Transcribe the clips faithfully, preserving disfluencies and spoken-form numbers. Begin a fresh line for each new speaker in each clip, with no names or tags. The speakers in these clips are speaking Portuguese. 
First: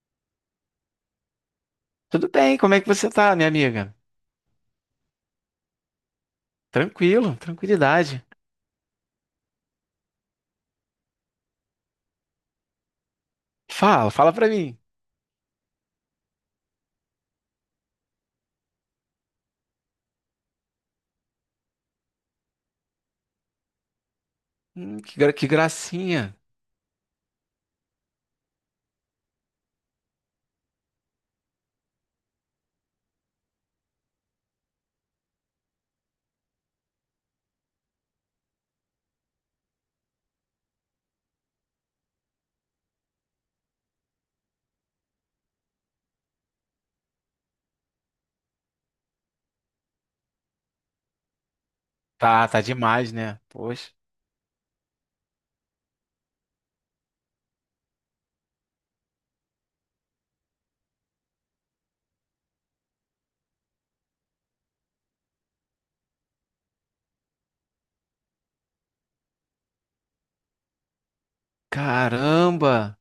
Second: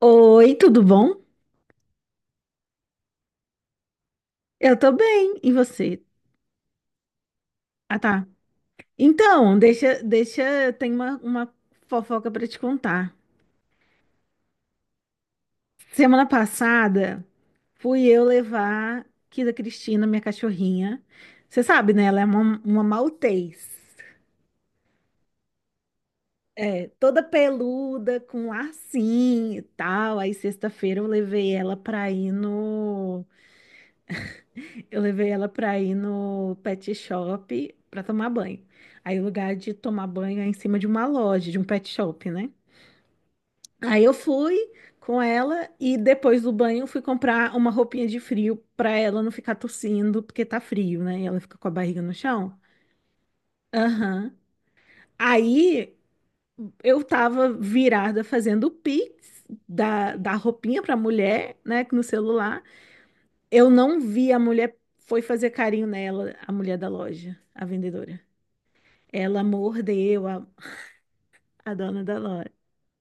Oi, tudo bom?
Tudo bem, como é que você tá, minha amiga?
Eu tô bem. E você?
Tranquilo,
Ah,
tranquilidade.
tá. Então, deixa, deixa, tem uma, uma fofoca pra te contar.
Fala, fala pra mim.
Semana passada, fui eu levar Kida Cristina, minha cachorrinha. Você sabe, né? Ela é uma, uma Maltês.
Hum, que, gra- que gracinha.
É, toda peluda, com lacinho e tal. Aí, sexta-feira, eu levei ela pra ir no Eu levei ela pra ir no pet shop pra tomar banho. Aí o lugar de tomar banho é em cima de uma loja, de um pet shop, né? Aí eu fui com ela e depois do banho fui comprar uma roupinha de frio pra ela não ficar tossindo, porque tá frio, né? E ela fica com a barriga no
Tá,
chão.
tá demais, né? Poxa.
Aham. Aí eu tava virada fazendo o Pix da, da roupinha pra mulher, né? No celular. Eu não vi a mulher, foi fazer carinho nela, a mulher da loja, a vendedora. Ela mordeu a, a dona da loja.
Caramba!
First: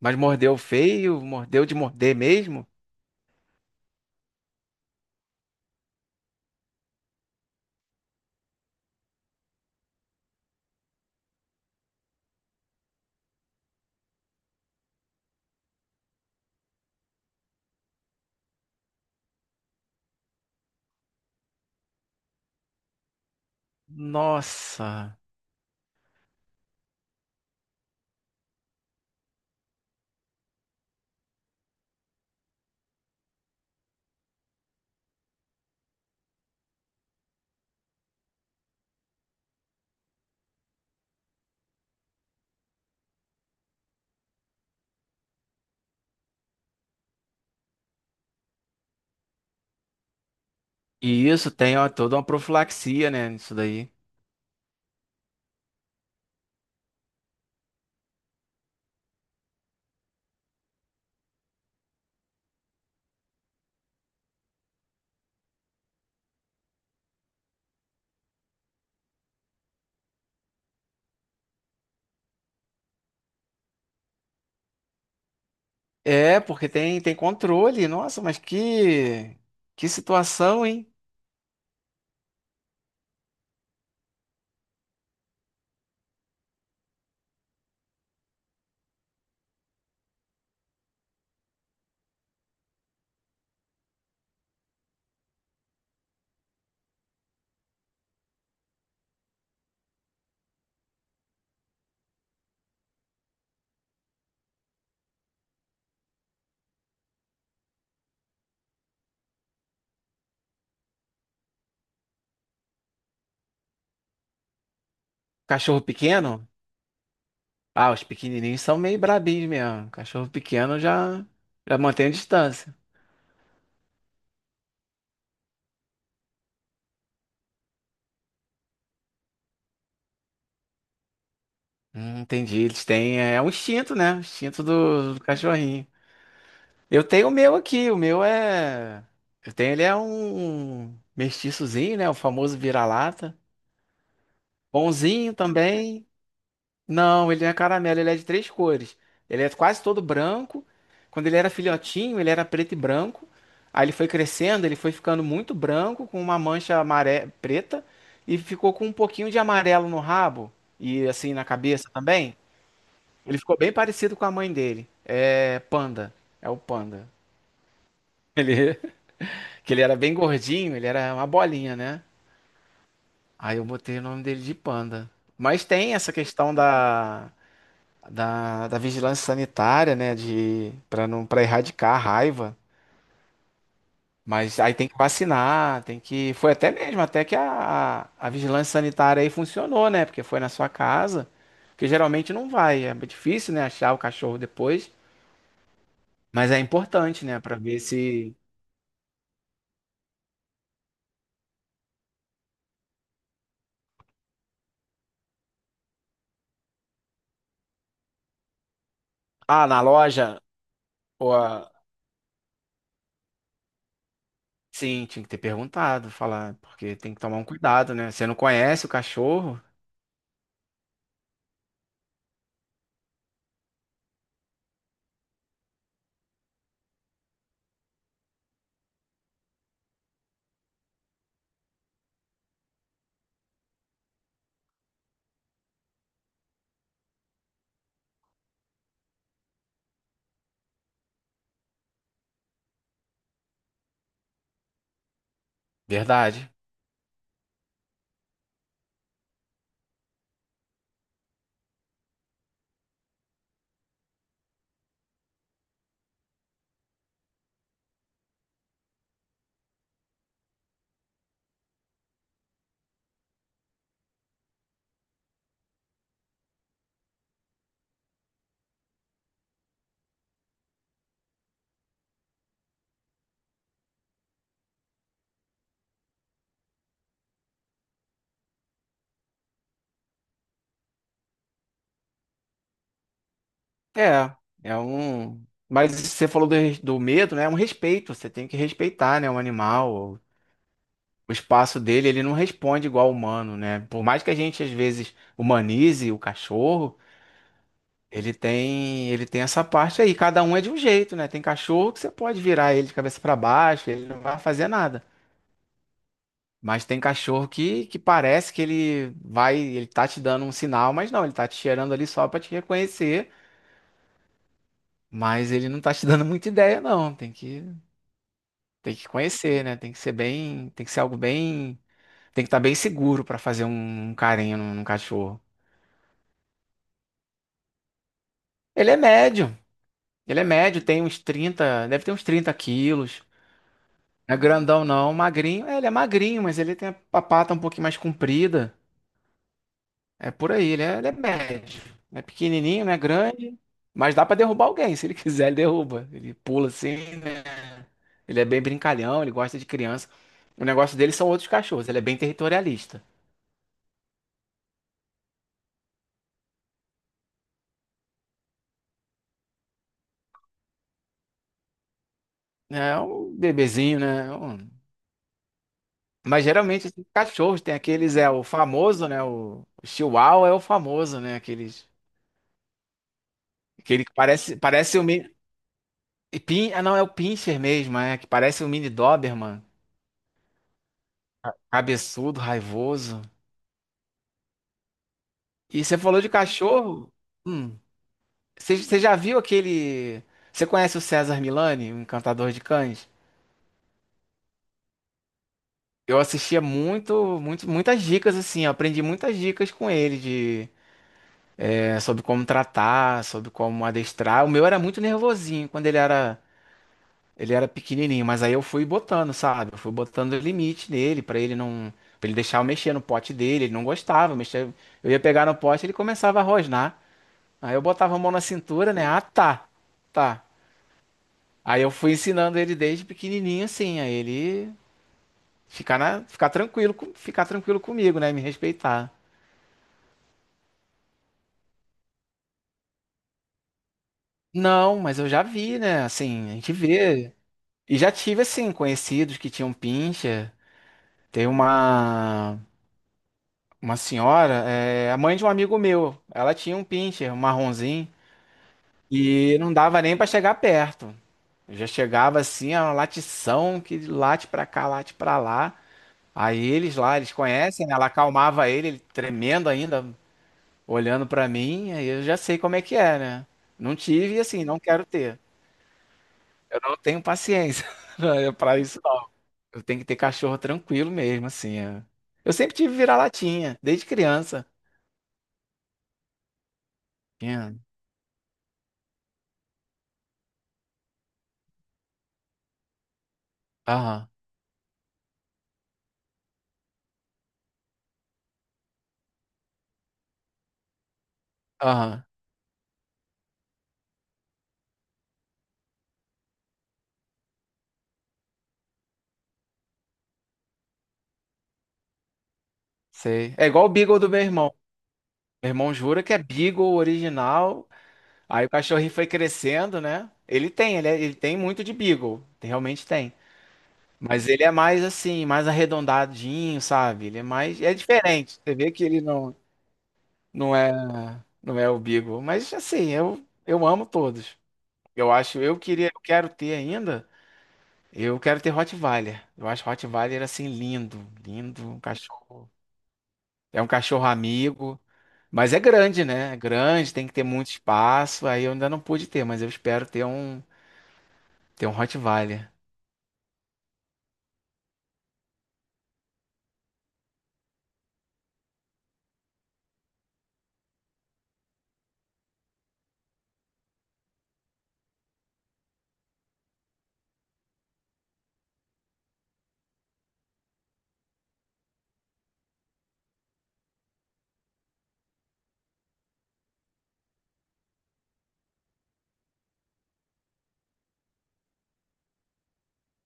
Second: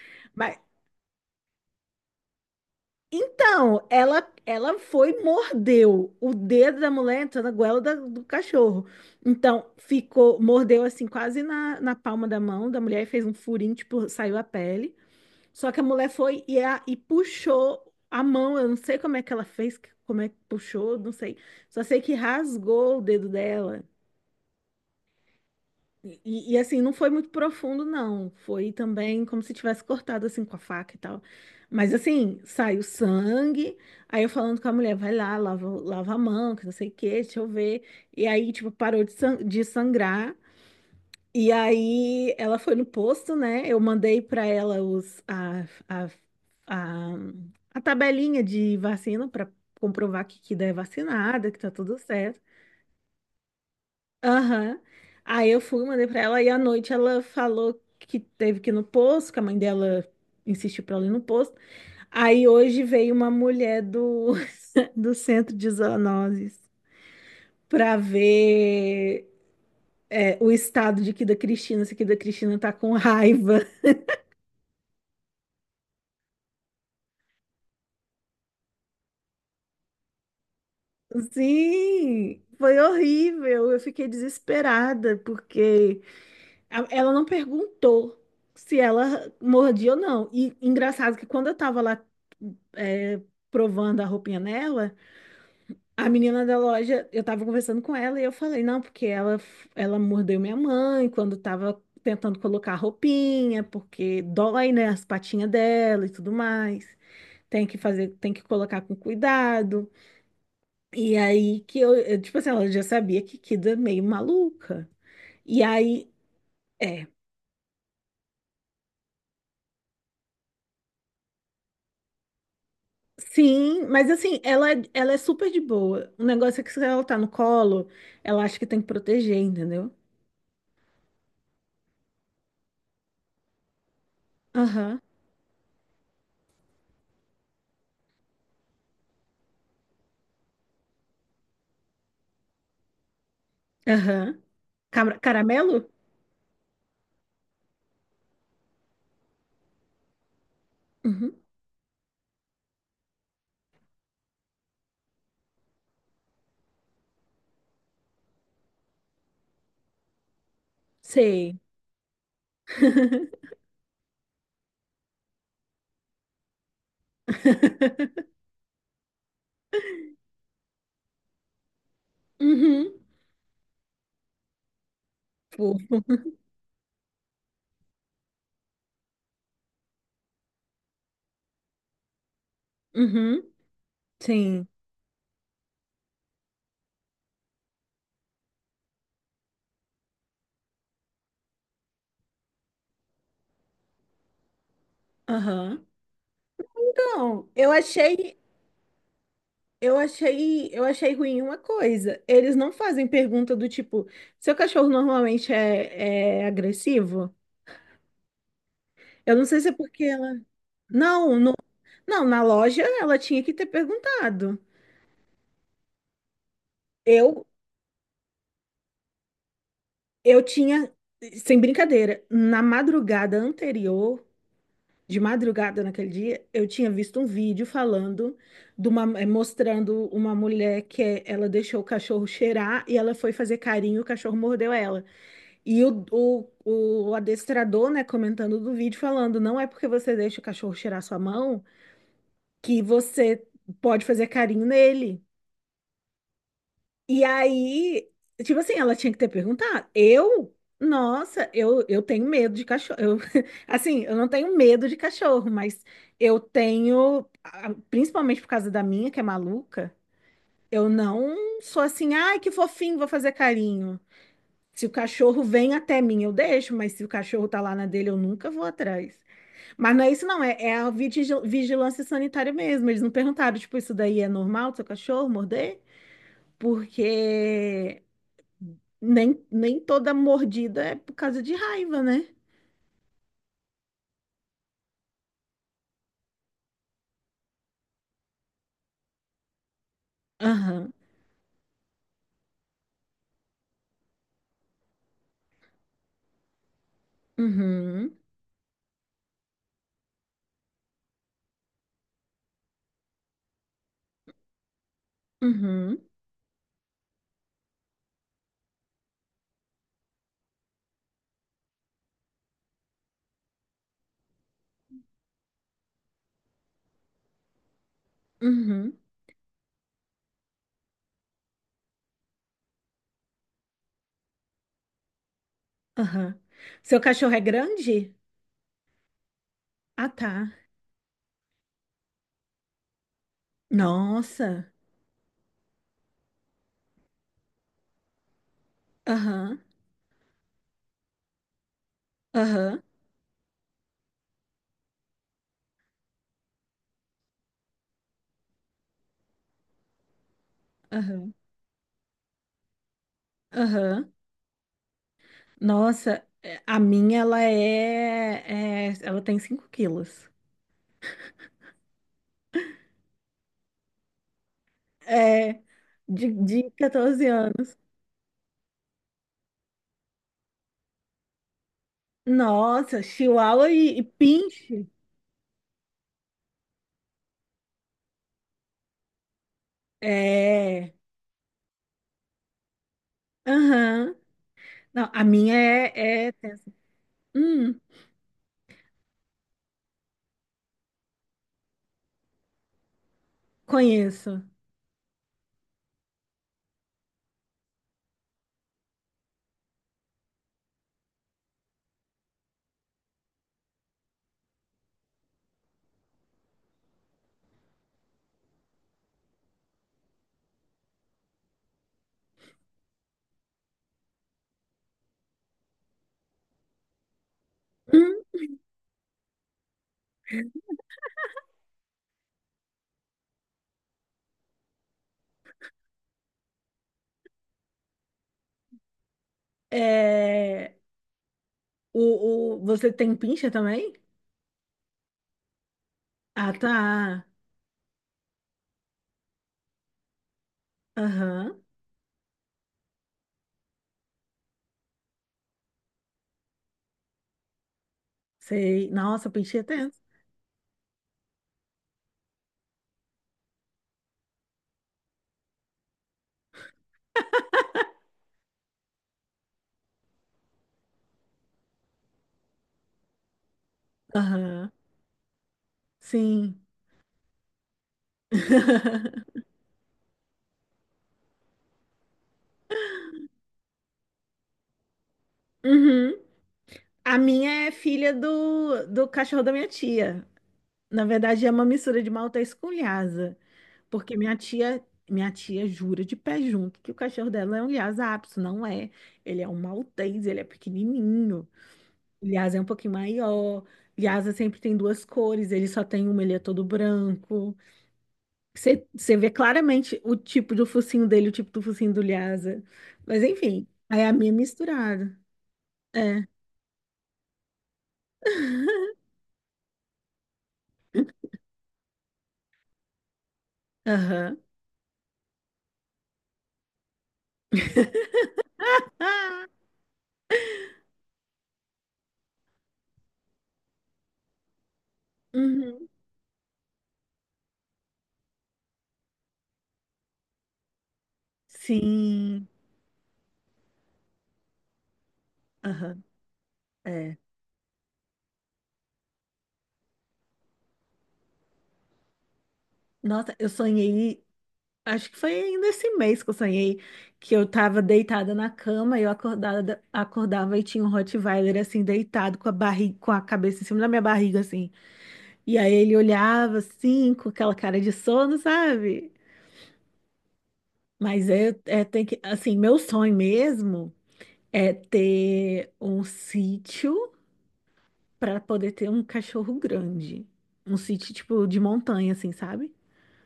Mas mordeu
Mas
feio? Mordeu de morder mesmo?
então, ela ela foi e mordeu o dedo da mulher entrou na goela da- do cachorro. Então, ficou, mordeu assim quase na, na palma da mão da mulher e fez um furinho, tipo, saiu a pele. Só que a mulher foi e, a- e puxou a mão, eu não sei como é que ela fez, como é que puxou, não sei. Só sei que rasgou o dedo dela.
Nossa!
E, e, assim, não foi muito profundo, não. Foi também como se tivesse cortado assim com a faca e tal. Mas assim, saiu sangue. Aí eu falando com a mulher, vai lá, lava, lava a mão, que não sei o quê, deixa eu ver. E aí, tipo, parou de, san- de sangrar. E aí ela foi no posto, né? Eu mandei pra ela os, a, a, a, a tabelinha de vacina pra comprovar que, que é
E isso
vacinada, que tá
tem ó,
tudo
toda uma
certo.
profilaxia, né? Isso daí.
Aham. Aí eu fui, mandei pra ela, e à noite ela falou que teve que ir no posto, que a mãe dela insistiu pra ela ir no posto. Aí hoje veio uma mulher do, do centro de zoonoses pra ver é, o estado de que da Cristina, se que da Cristina tá com raiva.
É, porque tem, tem controle. Nossa, mas que, que situação, hein?
Sim, foi horrível. Eu fiquei desesperada, porque a- ela não perguntou se ela mordia ou não. E engraçado que quando eu tava lá é, provando a roupinha nela, a menina da loja, eu tava conversando com ela e eu falei, não, porque ela, ela mordeu minha mãe quando tava tentando colocar a roupinha, porque dói, né, as patinhas dela e tudo mais. Tem que fazer, tem que colocar com cuidado. E aí que eu, eu, tipo assim, ela já sabia que Kida é meio maluca. E
Cachorro
aí,
pequeno?
é.
Ah, os pequenininhos são meio brabinhos mesmo. Cachorro pequeno já, já mantém a distância.
Sim, mas assim, ela, é- ela é super de boa. O negócio é que se ela tá no colo, ela acha que tem que proteger, entendeu?
Hum, entendi. Eles têm. É é um instinto, né? O instinto
Aham.
do, do cachorrinho. Eu tenho o meu aqui. O meu é. Eu tenho, ele é um mestiçozinho, né? O famoso vira-lata.
Aham. Cara-
Bonzinho
Caramelo?
também. Não, ele não é caramelo, ele é de três cores. Ele é quase todo branco. Quando
Uhum.
ele era filhotinho, ele era preto e branco. Aí ele foi crescendo, ele foi ficando muito branco, com uma mancha amare... preta. E ficou com um pouquinho de amarelo no rabo. E assim na
Sei.
cabeça também. Ele ficou bem parecido com a mãe dele. É Panda. É o Panda. Ele, que ele era bem gordinho, ele era uma bolinha, né?
Uhum.
Aí eu botei o nome dele de Panda. Mas tem
Fofo.
essa questão da, da, da vigilância sanitária, né? De, para não, para erradicar a raiva.
Uhum.
Mas
Sim.
aí tem que vacinar, tem que. Foi até mesmo, até que a, a vigilância sanitária aí funcionou, né? Porque foi na sua casa. Porque geralmente não vai. É difícil, né? Achar o cachorro depois.
Aham.
Mas é importante, né?
Então,
Para
eu
ver se.
achei, eu achei, eu achei ruim uma coisa. Eles não fazem pergunta do tipo, seu cachorro normalmente é, é agressivo? Eu não sei
Ah,
se é
na
porque ela.
loja? Ou
Não, no-
a-
não, na loja ela tinha que ter perguntado.
Sim, tinha que ter perguntado, falar, porque tem que tomar
Eu,
um cuidado, né? Você não conhece o cachorro?
eu tinha, sem brincadeira, na madrugada anterior. De madrugada naquele dia, eu tinha visto um vídeo falando de uma, eh, mostrando uma mulher que eh, ela deixou o cachorro cheirar e ela foi fazer carinho, o cachorro mordeu ela. E o, o, o adestrador, né, comentando do vídeo, falando, não é porque você deixa o cachorro cheirar sua mão que você pode fazer carinho nele.
Verdade.
E aí, tipo assim, ela tinha que ter perguntado. Eu, nossa, eu, eu tenho medo de cachorro. Eu, assim, eu não tenho medo de cachorro, mas eu tenho, a- principalmente por causa da minha, que é maluca, eu não sou assim, ai, que fofinho, vou fazer carinho. Se o cachorro vem até mim, eu deixo, mas se o cachorro tá lá na dele, eu nunca vou atrás. Mas não é isso, não, é, é a vigil- vigilância sanitária mesmo. Eles não perguntaram, tipo, isso daí é normal do seu cachorro morder? Porque. Nem, nem toda mordida é por causa de raiva, né?
É, é um. Mas você falou do, res- do medo, né? É um respeito, você tem que respeitar, né? O animal,
Aham.
o espaço dele, ele não responde igual ao humano, né? Por mais que a gente, às vezes, humanize o cachorro,
Uhum.
ele tem, ele tem essa parte aí. Cada um é de um jeito, né? Tem cachorro que você pode virar ele de cabeça para baixo, ele não vai fazer nada.
Uhum.
Mas tem cachorro que, que parece que ele vai, ele tá te dando um sinal, mas não, ele tá te cheirando ali só pra te reconhecer, mas ele não tá te dando muita ideia, não. Tem que, tem
Uhum.
que conhecer, né? Tem que ser bem, tem que ser algo bem, tem que estar bem seguro pra fazer um, um carinho num, num cachorro.
Aham. Seu cachorro é grande?
Ele é médio,
Ah,
ele é
tá.
médio, tem uns trinta deve ter uns trinta quilos. Não é
Nossa.
grandão não, magrinho, é, ele é magrinho, mas ele tem a pata um pouquinho mais comprida.
Aham.
É por aí, ele é, ele é médio. Não é
Aham.
pequenininho, não é grande, mas dá pra derrubar alguém. Se ele quiser, ele derruba. Ele pula assim, né? Ele é bem brincalhão, ele gosta de criança. O negócio dele são
Aham.
outros cachorros, ele é bem territorialista.
Aham. Nossa, é, a minha, ela é, é- ela tem cinco quilos.
É um bebezinho, né? É Um-
É. De,
Mas
de
geralmente esses
quatorze
cachorros tem
anos.
aqueles, é o famoso, né? O, o Chihuahua é o famoso, né? Aqueles,
Nossa, Chihuahua e, e
aquele que parece,
Pinche.
parece um mini. E Pin, ah, não, é o Pinscher mesmo, é, que parece um mini Doberman.
É.
Cabeçudo, raivoso.
Aham. Não, a minha
E você falou
é,
de
é... tensa.
cachorro? Hum.
Hum.
Você você já viu aquele. Você conhece o César Milani, o encantador de cães?
Conheço.
Eu assistia muito, muito, muitas dicas assim, eu aprendi muitas dicas com ele de é, sobre como tratar, sobre como adestrar. O meu era muito nervosinho quando ele era ele era pequenininho, mas aí eu fui botando, sabe? Eu fui botando limite nele pra ele não pra ele deixar eu mexer no pote dele, ele não gostava, eu mexia, eu ia pegar no pote, ele começava a rosnar. Aí eu botava a
Hum,
mão na cintura, né? Ah, tá. Tá. Aí eu fui ensinando ele desde pequenininho, assim, a ele ficar na, ficar tranquilo, com- ficar tranquilo comigo, né, me respeitar.
é, o, o, você tem pincha também?
Não, mas eu já vi, né, assim,
Ah,
a gente
tá.
vê. E já tive, assim, conhecidos que tinham pincha. Tem
Aham.
uma, uma senhora, é, a mãe de um amigo meu, ela tinha um pincher, um marronzinho,
Sei. Nossa,
e
pincha é
não
tenso.
dava nem pra chegar perto. Eu já chegava, assim, a uma latição que late pra cá, late pra lá. Aí eles lá, eles conhecem, né? Ela acalmava ele, ele tremendo ainda, olhando pra mim, aí eu já sei como é que é, né. Não tive e, assim,
Aham.
não quero ter.
Sim.
Eu não tenho paciência pra isso não. Eu tenho que ter cachorro tranquilo mesmo, assim, é. Eu sempre tive vira-latinha, desde criança.
Uhum. A minha é
Tinha.
filha do, do cachorro da minha tia. Na verdade, é uma mistura de Maltês com Lhasa. Porque
Aham,
minha tia, minha tia jura de pé junto que o cachorro dela é um Lhasa Apso. Não é. Ele é um Maltês, ele é pequenininho.
aham,
O Lhasa é um pouquinho maior. Lhasa sempre tem duas cores, ele só tem uma, ele é todo branco. Você você vê claramente o tipo do focinho dele, o tipo do focinho do Lhasa. Mas
sei.
enfim,
É igual o
aí é a
Beagle do
minha
meu irmão.
misturada.
Meu irmão jura
É,
que é Beagle original, aí o cachorrinho foi crescendo, né. Ele tem, ele é ele tem muito de Beagle, realmente tem.
aham.
Mas ele é mais, assim, mais arredondadinho, sabe, ele é mais é diferente, você vê que ele
Ah,
não. Não é, não é o Beagle, mas assim, eu, eu amo todos. Eu acho, eu
uhum.
queria, eu quero ter ainda, eu quero ter Rottweiler. Eu acho Rottweiler assim lindo, lindo, um
Sim,
cachorro. É um cachorro amigo, mas é
aham,
grande, né? É grande,
é.
tem que ter muito espaço. Aí eu ainda não pude ter, mas eu espero ter um, ter um Rottweiler.
Nossa, eu sonhei, acho que foi ainda esse mês que eu sonhei, que eu tava deitada na cama e eu acordada, acordava e tinha um Rottweiler assim, deitado com a barriga, com a cabeça em cima da minha barriga, assim. E aí ele olhava assim, com aquela cara de sono, sabe? Mas é, é tem que, assim, meu sonho mesmo é ter um sítio para poder ter um cachorro grande. Um sítio tipo de montanha, assim, sabe?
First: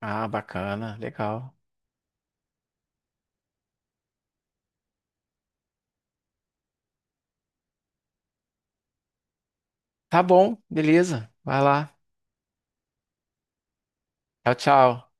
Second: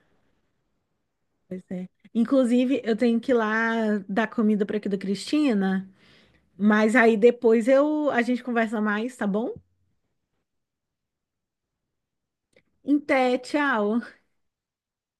Ah, bacana, legal.
Inclusive, eu tenho que ir lá dar comida para aqui da Cristina, mas aí depois eu a gente conversa mais, tá bom?
Tá bom, beleza. Vai lá.
Até té, tchau.
Tchau, tchau.